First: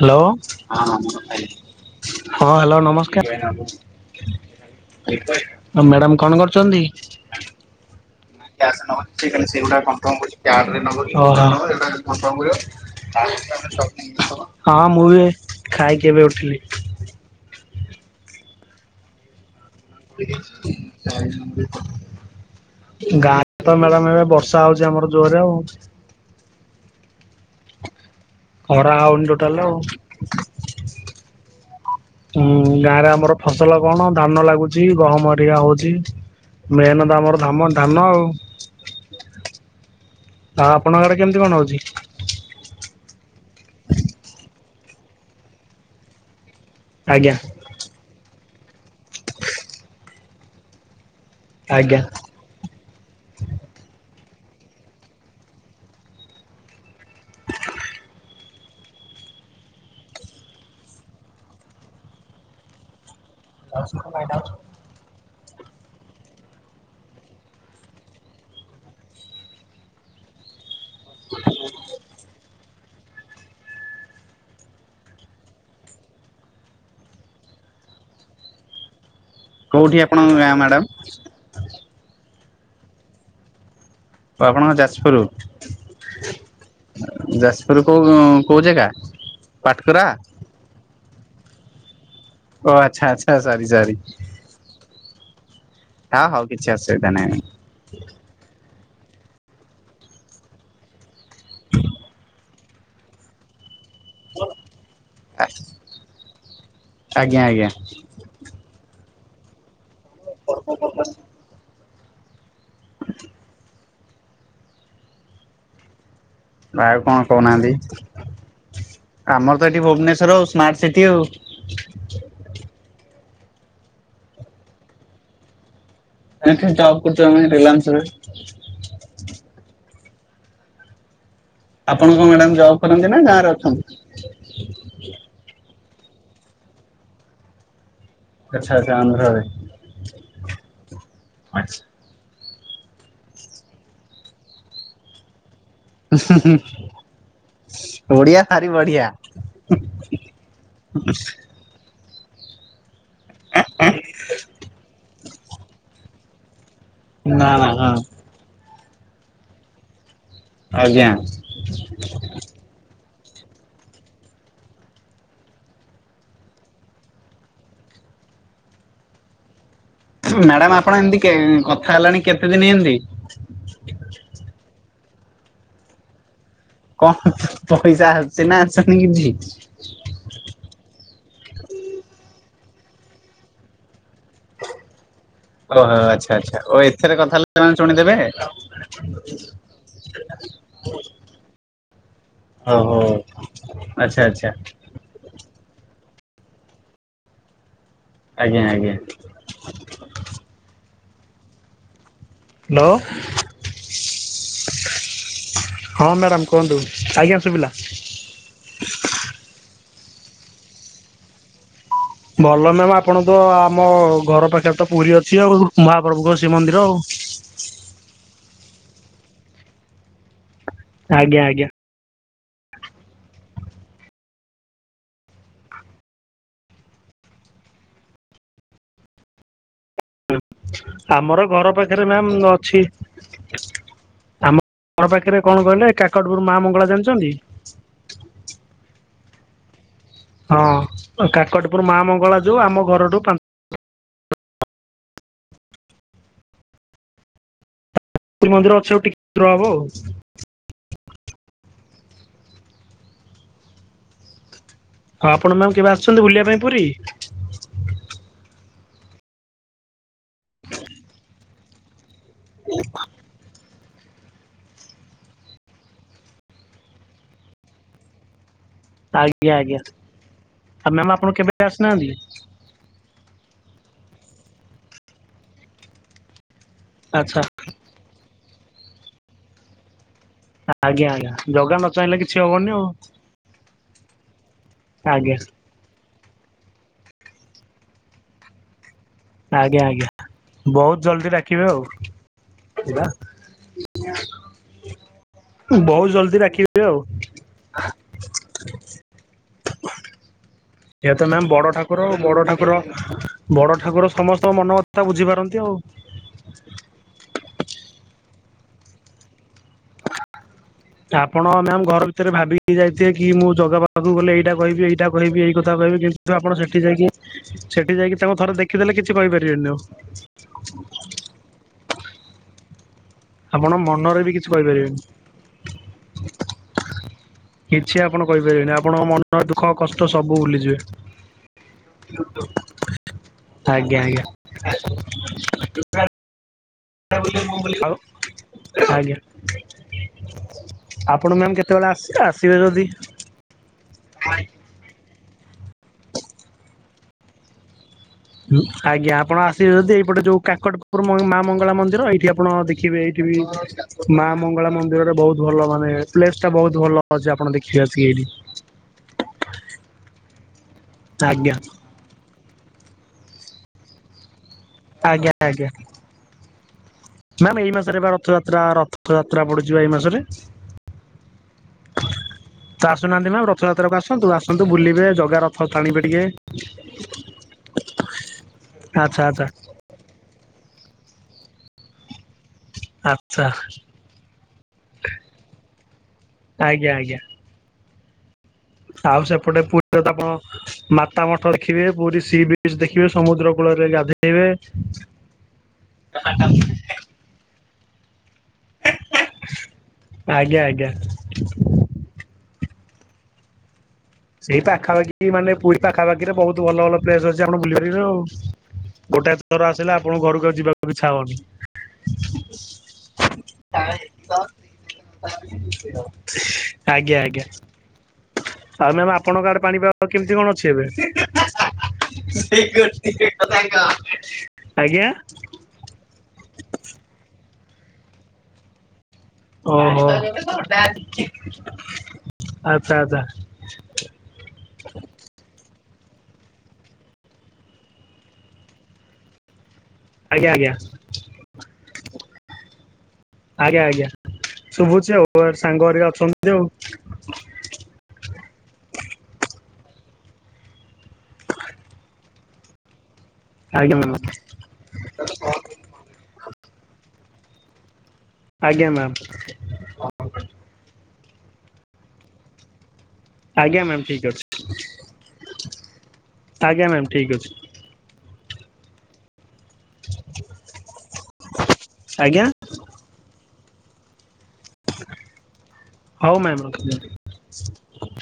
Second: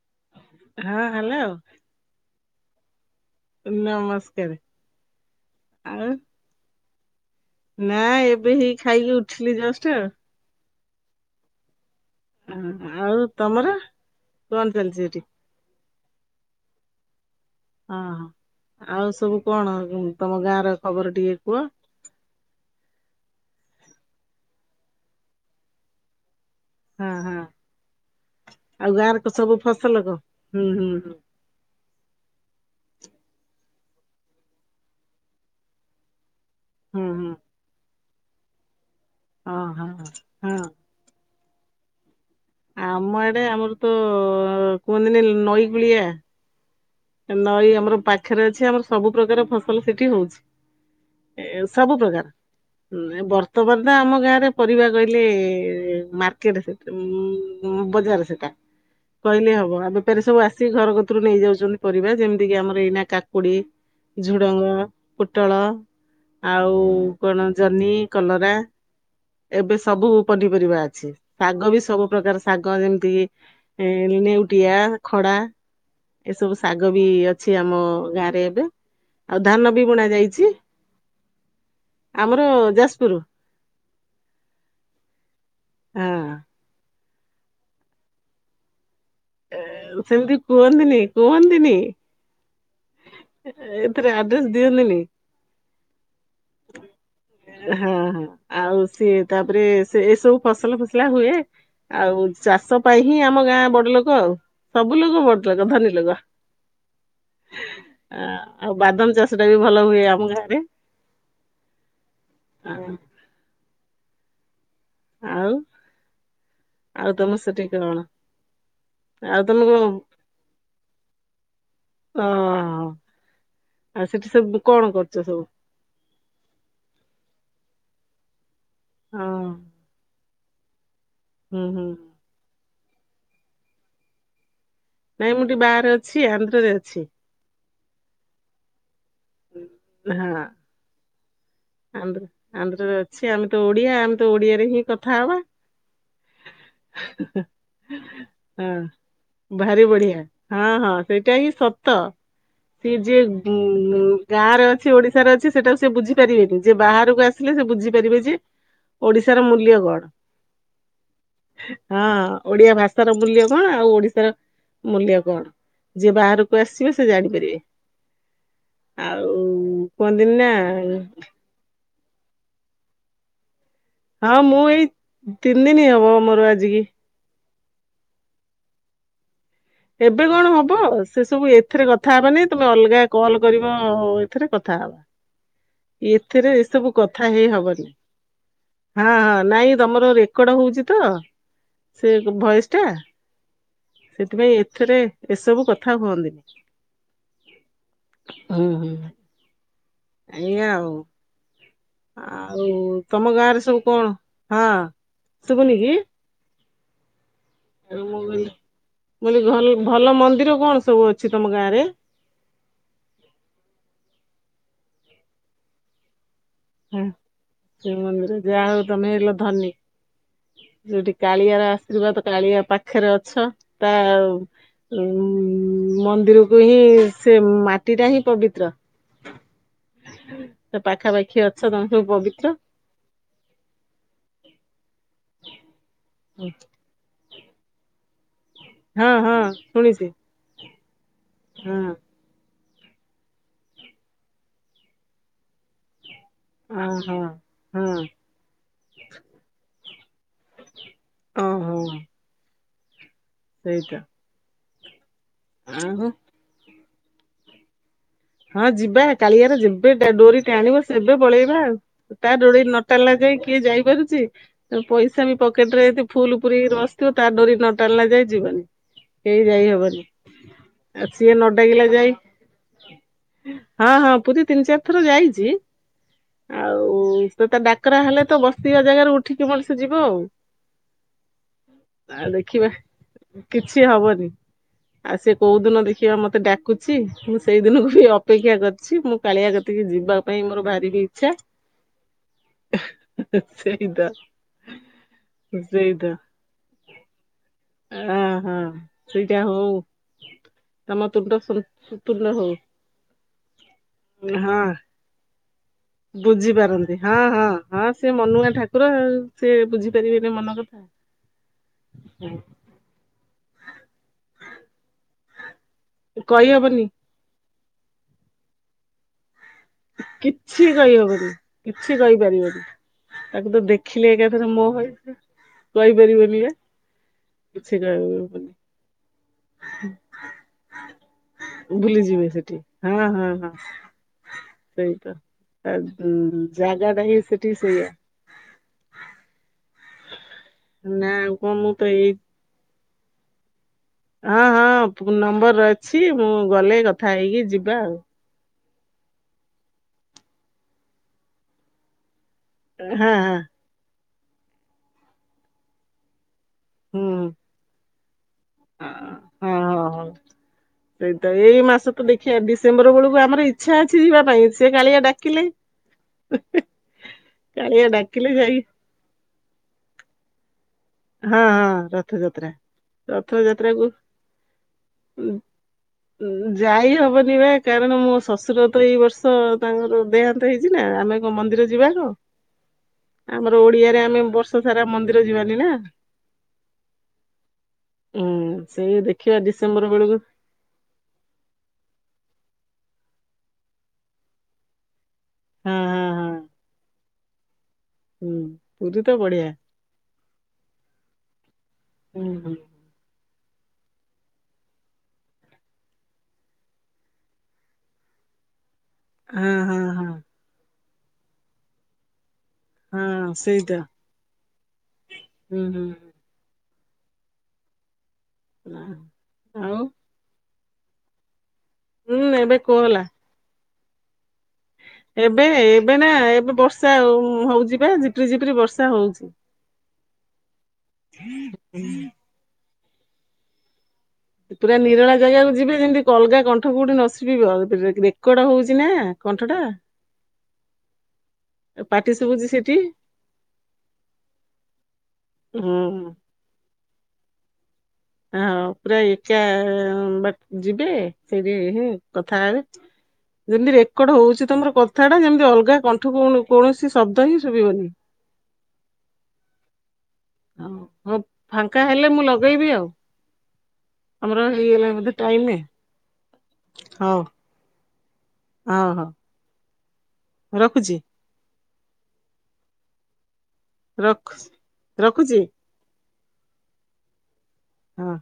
Hello. ହଁ, ହଁ hello ନମସ୍କାର, ନମସ୍କାର ମ୍ୟାଡ଼ାମ କଣ କରୁଛନ୍ତି? ନାଇଁ [unintelligible] ଓହୋ। ଆଉ ହଁ, ଆଉ ତମର କଣ ହଁ ଚାଲିଛି ମୁଁ ସେଠି ବି ଖାଇକି ଏବେ ଉଠିଲି। ହଁ ଆଉ ସବୁ କଣ? ତମ ଗାଁ ର ଖବର ଟିକେ କୁହ? ଗାଁ ରତ ମ୍ୟାଡାମ ଏବେ ବର୍ଷା ହଉଛି ଆମର ଜୋରରେ ଆଉ। ହଁ, ହଁ। ଖରା ଆଉ ଗାଁର ହଉନି କ ଟୋଟାଲ ସବୁ ଆଉ। ଫସଲ କର? ହୁଁ, ହୁଁ, ହୁଁ। ହୁଁ ଗାଁରେ ଆମର ଫସଲ କଣ ଧାନ ଲାଗୁଛି, ଗହମ ହରିକା ହଉଛି। ହୁଁ ମେନ ତ ହୁଁ ଆମର ଧାମ, ଧାନ ଆଉ। ହଁ, ହଁ। ଆଉ ଆପଣଙ୍କ ଘରେ କେମିତି କଣ ରହୁଛି? ଆମ ଏଡେ ଆମର ତ କୁହନ୍ତିନି ନଈକୂଳିଆ, ଆଜ୍ଞା ନଈ ଆମର ପାଖରେ ଅଛି। ଆମର ସବୁ ପ୍ରକାର ଫସଲ ସେଠି ହଉଛି। ଏ ଆଜ୍ଞା। ସବୁ ପ୍ରକାର। [inaudible] ଉଁ ବର୍ତ୍ତମାନ ନାଁ ଆମ ଗାଁରେ ପରିବା କହିଲେ ମାର୍କେଟ ସେତେ ଉଁ ବଜାର। ସେଟା କହିଲେ ହବ ବେପାରି ସବୁ ଆସିିକି ଘର କତୁରୁ ନେଇଯାଉଛନ୍ତି। ପରିବା ଯେମିତି କିି ଆମର ଏଇନା କାକୁଡି, ଝୁଡଙ୍ଗ। ପୁଟଳ ଆଉ କଣ ଜହ୍ନି, କଲରା। ଏବେ ସବୁ ପନିପରିବା ଅଛି ଶାଗ ବି ସବୁ ପ୍ରକାର ଶ ଶାଗ ଯେମିତି ନେଉଟିଆ ଖଡା ଏସବୁ ଶ୍ ଶାଗ ବି ଅଛି ଆମ ଗାଁରେ ଏବେ। ଆଉ ଧାନ ବି କୋଉଠି ବୁଣା ଆପଣଙ୍କ ଗାଁ ଯାଇଛି, ମ୍ୟାଡ଼ାମ? ଆମର ଯାଜପୁର ଆପଣଙ୍କ ଯାଜପୁର। ହଁ ଉଁ ଯାଜପୁର କୋଉ କୋଉ ଜାଗା? ପାଟକୁରା? ସେମିତି କୁହନ୍ତିନି କୁହନ୍ତିନି ଓ ଆଚ୍ଛା ଆଚ୍ଛା ସରି ସରି ଏଥରେ ଆଡ୍। ଦସ୍ ଦିଅନ୍ତିନି। ହ ହଉ କିଛି ଅସୁବିଧା ନାହିଁ ନାଇଁ। ହଁ ହଁ ଆଉ ସିଏ ତାପରେ ସେ ଏ ସବୁ ଫସଲ ଫୁସଲା ହୁଏ। ଆଉ ଚାଷ ପାଇଁ ହିଁ ଆମ ଗାଁ ବଡ ଲୋକ। ଲୋକ ସବୁ ଲୋକ ବଡ ଲୋକ୍ ଧନୀ ଲୋକ। ଆଜ୍ଞା ଆଜ୍ଞା। ଆ ଆଉ ବାଦାମ ଚାଷ ଟା ବି ଭଲ ହୁଏ ଆମ ଗାଁରେ। ହଁ ଆଉ। ଆଉ କଣ ତମ ସେଠି କଣ କହୁନାହାନ୍ତି, ଆଉ ଆମର ତମେ ତ କଣ ଏଠି ଭୁବନେଶ୍ଵର ଆଉ ସ୍ମାର୍ଟ ସିଟି ଆଉ। ଓ ହୋ ଆଉ ସେଠି ସବୁ କଣ କରୁଛ ସବୁ? ଏଠି ଜବ୍ କରୁଛୁ ଆମେ ରିଲାନ୍ସ ରେ। ହଁ। ହୁଁ ହୁଁ। ଆପଣଙ୍କ ମ୍ୟାଡାାମ ଜବ୍ କରନ୍ତି ନା ଗାଁରେ ଅଛନ୍ତି? ନାଇଁ ମୁଁ ଟିକେ ବାହାରେ ଅଛି ଆନ୍ଧ୍ରରେ ଅଛି। ଆଚ୍ଛା ଆଚ୍ଛା ଆନ୍ଧ୍ରାରେ। ହଁ। ଆଚ୍ଛା। ଆନ୍ଧ୍ର ଆନ୍ଧ୍ରରେ ଅଛି ଆମେ ତ ଓଡିଆ ଆମେ ତ ଓଡିଆରେ ହିଁ କଥା ହବା। ଓଡିିଆ ହଁ। ଭାରି ବଢିଆ। ଭାରି ବଢିଆ ହଁ ହଁ ସେଇଟା ହିଁ ସତ। ସିଏ ଯିଏ ଉ ଗାଁରେ ଅଛି ଓଡିଶାରେ ଅଛି ସେଟାକୁ ସିଏ ବୁଝି ପାରିବେନି ଯେ ବାହାରେ। କୁ ନା ଆସିଲେ ସେ ନା ହଁ ବୁଝିପାରିବେ ଯେ ଓଡିଶାର ମୂଲ୍ୟ କଣ? ଆଜ୍ଞା। ହଁ ଓଡିଆ ଭାଷାର ମୂଲ୍ୟ କଣ? ଆଉ ଓଡିଶାର ମୂଲ୍ୟ କଣ? ଯିଏ ବାହାରକୁ ଆସିବେ ସେ ଜାଣିପାରିବେ ଆଉ। କୁହନ୍ତିନି ନା ମ୍ୟାଡାମ ଆପଣ ଏମିତି ଏଁ କଥା ହେଲାଣି କେତେଦିନ ଏମତି? ହଁ ମୁଁ ଏଇ ତିନି ଦିନ ହବ ମୋର ଆଜିକି। କଣ ପଇସା ଆସୁଛି ନା ଆସନି କିଛି? ଏବେ କଣ ହବ ସେ ସବୁ ଏଥିରେ କଥା ହେବାନି ତମେ ଅଲଗା କଲ୍ କରିବ ଏଥିରେ କଥା ହବା। ଓହୋ ଆଚ୍ଛା ଏଥିରେ ଆଚ୍ଛା ଓ ଏସବୁ ଏଥିରେ କଥା ହେଲେ ହେଇ ସେମାନେ ହବନି ଶୁଣିଦେବେ। ହଁ ହଁ ନାଇଁ ତମର ରେ। ରେକଡ୍ ହଉଛି ତ ସେ ଭୟସ ଟା। ଓହୋ। [inaudible] ସେଥିପାଇଁ ଏଥିରେ ଏସବୁ କଥା ହୁଅନ୍ତିନି। ଆଜ୍ଞା ଆଜ୍ଞା। ଆଜ୍ଞା ଆଉ। ଆଉ ହ୍ୟାଲୋ ତମ ଗାଁ ରେ ସବୁ କଣ, ହଁ ଶୁଭୁନି କି? ହଁ ମ୍ୟାଡ଼ାମ କୁହନ୍ତୁ? ଆଜ୍ଞା ଶୁବିଲା। ମୁଁ କହିଲି, ମୁଁ କହିଲି ଭଲ ମନ୍ଦିର କଣ ସବୁ ଅଛି ତମ ଗାଁ ରେ? ଭଲ ମ୍ୟାମ ଆପଣ ତ ଆମ ଘର ପାଖରେ ତ ପୁରୀ ଅଛି ଆଉ, ମହାପ୍ରଭୁଙ୍କ ଶ୍ରୀ ମନ୍ଦିର ଆଉ। ଶ୍ରୀମନ୍ଦିର, ଯାହା ହଉ ତମେ ହେଲ ଧନୀ, ଯୋଉଠି ଆଜ୍ଞା କାଳିଆର ଆଜ୍ଞା ଆସ ଆଶୀର୍ବାଦ, କାଳିଆ ପାଖରେ ଅଛ, ତା ଉ ମନ୍ଦିରକୁ ହିଁ, ସେ ମାଟି ଟା ହିଁ ପବିତ୍ର। [unintelligible] ତ ଆମର ପାଖାପାଖି ଅ ଘର ପାଖରେ ମ୍ୟାମ୍ ଅଛି ଆମ ଘର ପାଖରେ କଣ କହିଲେ, ଏଇ କାକଟପୁର ମା ମଙ୍ଗଳା ଜାଣିଚନ୍ତି? ହଁ ହଁ, ଶୁଣିଚି। ହଁ, କାକଟପୁର ମା ମଙ୍ଗଳା ଯୋଉ ଆମ ଘରଠୁ ପାଞ୍ଚ ଓ ହୋ, ହଁ। ମନ୍ଦିର ଅଛି, ଆଉ ଟିକେ ଦୂର ହବ ଆଉ। ଓ ହୋ। ସେଇଟା। ହଁ, ଆପଣ ମ୍ୟାାମ କେବେ ଆସୁଛନ୍ତି ବୁଲିବା ପାଇଁ ପୁରୀ? ହଁ ଯିବା, କାଳିଆର ଯେବେ ଡୋରି ଟାଣିବ ସେବେ ପଳେଇବା ଆଉ। ତା ଡୋଳି ଇ ନଟାଣିବା ଯାଏ କିଏ ଯାଇପାରୁଚି? ପଇସା ବି ପକେଟ ରେ ଏଇତି ଫୁଲ ପୁରେଇକି ରି ବସିଥିବ, ତା ଡୋରି ନ ଟାଣିଲା ଯାଏଁ ଯିବନି। କେଇ ଆଜ୍ଞା ଯାଇ ଆଜ୍ଞା। ହବନି, ମ୍ୟାମ ଆଉ ଆପଣ ସିଏ କେବେ ନଡାକିଲା ଆସିନାହାନ୍ତି ଯାଏଁ ହଁ ହଁ, ପୁରୀ ତିନି ଚାରି ଥର ଯାଇଚି, ଆଉ ସେ ଆଚ୍ଛା ତ ଡାକ୍ ଡାକରା ହେଲେ ତ, ବସିିବା ଜାଗାରୁ ଉଠିକି ମଣିଷ ଯିବ ଆଉ ଆଜ୍ଞା ଆଜ୍ଞା, ଜଗା ନ ଚାହିଁଲେ ଆଉ କିଛି ଦେଖିବା ହବନି ଆଉ। କିଛି ହବନି, ଆଉ ସେ ଆଜ୍ଞା। କୋଉ ଦିନ ଦେଖିବା ମତେ ଡାକୁଚି, ମୁଁ ସେଇ ଦିନକୁ ଅପେକ୍ଷା କରିଚି, ମୁଁ କାଳିଆ ଆଜ୍ଞା କତିକି ଆଜ୍ଞା ଯିବା ପାଇଁ ମୋର ବହୁତ ଭାରିବି ଜଲଦି ଇଛା ‌। ଡାକିବେ ଆଉ ସେଇଦ ବହୁତ ଜଲଦି ରାଖି [unintelligible] ଆଉ ଅ ହଁ, ସେଇଟା ହଉ ତମ ଇଏତ ତୁଣ୍ଡ ମ୍ୟାମ୍ ବଡ ସୁ ଠାକୁର, ଆଉ ତୁଣ୍ଡ ବଡ ହଉ ଠାକୁର ବଡ ଠାକୁର ସମସ୍ତଙ୍କ ହଁ ମନ କଥା ବୁଝିପାରନ୍ତି ଆଉ। ବୁଝିପାରନ୍ତି, ହଁ ହଁ ହଁ ସେ ମନୁଆ ଠାକୁର ଆଉ, ସେ ବୁଝିପାରିବେନି ମନ କଥା? ଆପଣ ମ୍ୟାମ ଘର ଭିତରେ ଭାବି ଯାଇଥିବେ କି ମୁଁ ଜଗା ପାଖକୁ ଗଲେ, ଏଇଟା କହିବି, ଏଇଟା କହିବି, ଏଇ କ [unintelligible] ଆପଣ ସେଠି କହିହବନି ଯାଇକି, ସେଠି ଯାଇକି ତାଙ୍କୁ ଥରେ ଦେଖିଦେଲେ କିଛି କହିପାରିବେନି ଆଉ। କିଛି କହିହବନି, କିଛି କହିପାରିବନି। ତାକୁ ତ ଆପଣ ଦେଖିଲେ ମନରେ ବି ଏକାଥରେ କିଛି ମୋହ କହିପାରିବେନି। ହେଇଯିବ, କହିପାରିବନି ପା। କିଛି ଆପଣ କହିପାରିବେନି, ଆପଣଙ୍କ ମନ ଦୁଃଖ କଷ୍ଟ ସବୁ ଭୁଲିଯିବେ। ଭୁଲିଯିବେ ସେଠି ହଁ ହଁ ହଁ ଆଜ୍ଞା ଆଜ୍ଞା। ସେଇଟା ତା ଜାଗା ଟା ହିଁ ସେଠି ସେଇଆ [unintelligible] ଆଜ୍ଞା, ନା ଆଉ ଆପଣ କଣ ମ୍ୟାମ ମୁଁ କେତେବେଳେ ତ ଏଇ ଆସିବେ, ଆସିବେ ଯଦି ହଁ ହଁ, ପୁ ନମ୍ବର ଅଛି, ମୁଁ ଗଲେ କଥା ହେଇକି ଯିବା ଆଉ। [unintelligible] ଆଜ୍ଞା ଆପଣ ଆସିବେ ଯଦି ଏଇପଟେ ଯୋଉ କାକଟପୁରୁ ମ ମା ମଙ୍ଗଳା ମନ୍ଦିର ଏଇଠି ଆପଣ ଦେଖିବେ ହଁ ଏଇଠି ହଁ ବି ମା ମଙ୍ଗଳା ମନ୍ଦିରରେ ବହୁତ୍ ଭଲ ମାନେ। ପ୍ଲେସ୍ ଟା ବହୁତ୍ ଭଲ ହୁଁ ଅଛି ଆପଣ ଦେଖିବେ ଆସିକି ଏଇଠି। ହଁ ହଁ ହଉ ସେଇଟା ଆଜ୍ଞା ଏଇ ମାସ କୁ ଦେଖିବା ଡିସେମ୍ବର ବଳୁକୁ ଆମର ଇଚ୍ଛା ଅଛି ଯିବା ପାଇଁ ସେ କାଳିଆ ଆଜ୍ଞା ଡାକିଲେ। ମ୍ୟାାମ୍ ଏଇ କାଳିଆ ମାସରେ ବା ଡାକିଲେ ଯାଇ ରଥଯାତ୍ରା ରଥଯାତ୍ରା ପଡୁଛିି ବା ଏଇ ମାସରେ। ହଁ ହଁ ରଥଯାତ୍ରା। ତ ଆସୁନାହାନ୍ତି ମ୍ୟାମ୍ ରଥଯାତ୍ରା କୁ ରଥଯାତ୍ରାକୁ ଆସନ୍ତୁ ଆସନ୍ତୁ ବୁଲିବେ ଉ ଜଗା ରଥ ଟାଣିବେ ଟିକେ ଉ ଯାଇ ହବନି ବା। କାରଣ ମୋ ଶଶୁର ତ ଏଇ ଆଚ୍ଛା ବର୍ଷ ଆଚ୍ଛା। ତାଙ୍କର ଦେହାନ୍ତ ହେଇଛି ନା ଆମେ କଣ ମନ୍ଦିର ଯିବାକୁ। ଆଚ୍ଛା ଆମର ଓଡିଆରେ ଆମେ ବର୍ଷ ସାରା ମନ୍ଦିର ଯିବାନି ନା। ଆଜ୍ଞା ଆଜ୍ଞା। ହୁଁ ସେଇ ଆଉ ଦେଖିବା ସେପଟେ ଡିସେମ୍ବର ପୁରୀରେ ତ ବେଳୁକୁ। ଆପଣ ମାତା ମଠ ଦେଖିବେ ପୁରୀ ସି ବିଚ ଦେଖିବେ ସମୁଦ୍ର କୂଳରେ ଗାଧେଇବେ। ହଁ ହଁ ହଁ [inaudible] ହୁଁ ପୁରୀ ତ ବଢିଆ ଆଜ୍ଞା ଆଜ୍ଞା ହୁଁ ହୁଁ। ସେଇ ପାଖାପାଖି ମାନେ ପୁରୀ ପାଖାପାଖିରେ ବହୁତୁ ଭଲ ଭଲ ପ୍ଲେସ୍ ଅଛି ଆପଣ ବୁଲିପାରିବେ ଆଉ। ଗୋଟାଏ ହଁ ଥର ହଁ ଆସିଲେ ହଁ ଆପଣଙ୍କୁ ଘରୁକୁ ଆଉ ଯିବାକୁ ଇଚ୍ଛା ହବନି। ହଁ ସେଇତ ହୁଁ ହୁଁ ଆଜ୍ଞା ଆଜ୍ଞା। ଆଉ ମ୍ୟାାମ୍ ଆପଣଙ୍କ ଆଡେ ଆଉ ପାଣିପାଗ କେମିତି କଣ ଅଛି ଏବେ? ହୁଁ ଏବେ କୋହଲା କ ତାଙ୍କ। ଏବେ ଏବେ ନା ଏବେ ବର୍ଷା ହଉ ହଉଚି ପା ଝିପିରି ଝିପିରି ବର୍ଷା ହଉଛି। ଓହୋ ଆଚ୍ଛା ଆଚ୍ଛା। ପୁରା ନିରଳା ଜାଗା କୁ ଯିବେ ଯେମତି ଅଲଗା କଣ୍ଠ କୋଉଠି ନ ଶୁଭିବ ରେ ରେକଡ ହଉଚି ନା। କଣ୍ଠଟା। ଆଜ୍ଞା ଆଜ୍ଞା। ପାଟି ଶୁଭୁଛି ସେଠି ଆଜ୍ଞା ଆଜ୍ଞା ଶୁଭୁଛି ଆଉ ସାଙ୍ଗ ଘରିକା ହୁଁ। ଅଛ ନ୍ତି ଆଉ। ଆଁ ହଉ ପୁରା ଏକା ବାଟ୍ ଯିବେ ଫେରେ ଏହେ କଥା ହେବେ। [inaudible] ଯେମତି ଆଜ୍ଞା ମ୍ୟାମ ରେକର୍ଡ ହଉଛି ତମର କଥା ଟା ଯେମତି ଅଲଗା କଣ୍ଠ କୌଣ କୌଣସି ଶବ୍ଦ ହିଁ ଶୁଭିବନି। ଆଜ୍ଞା ମ୍ୟାମ୍। ହଉ ହଉ ଫାଙ୍କା ହେଲେ ମୁଁ ଲଗେଇବି ଆଉ। ଆଜ୍ଞା ମ୍ୟାମ ଠିକ ଆମର ଅଛି ହେଇଗଲାଣି ବଧେ ଟାଇମ୍ ରେ ଆଜ୍ଞା ମ୍ୟାମ ହଉ। ଠିକ ଅଛି ଅହ। ହଉ ରଖୁଛି। ଆଜ୍ଞା। ରଖୁଚି ରଖୁଚି। ହଉ ମ୍ୟାମ୍ ରଖିଦିଅନ୍ତୁ। ହଁ।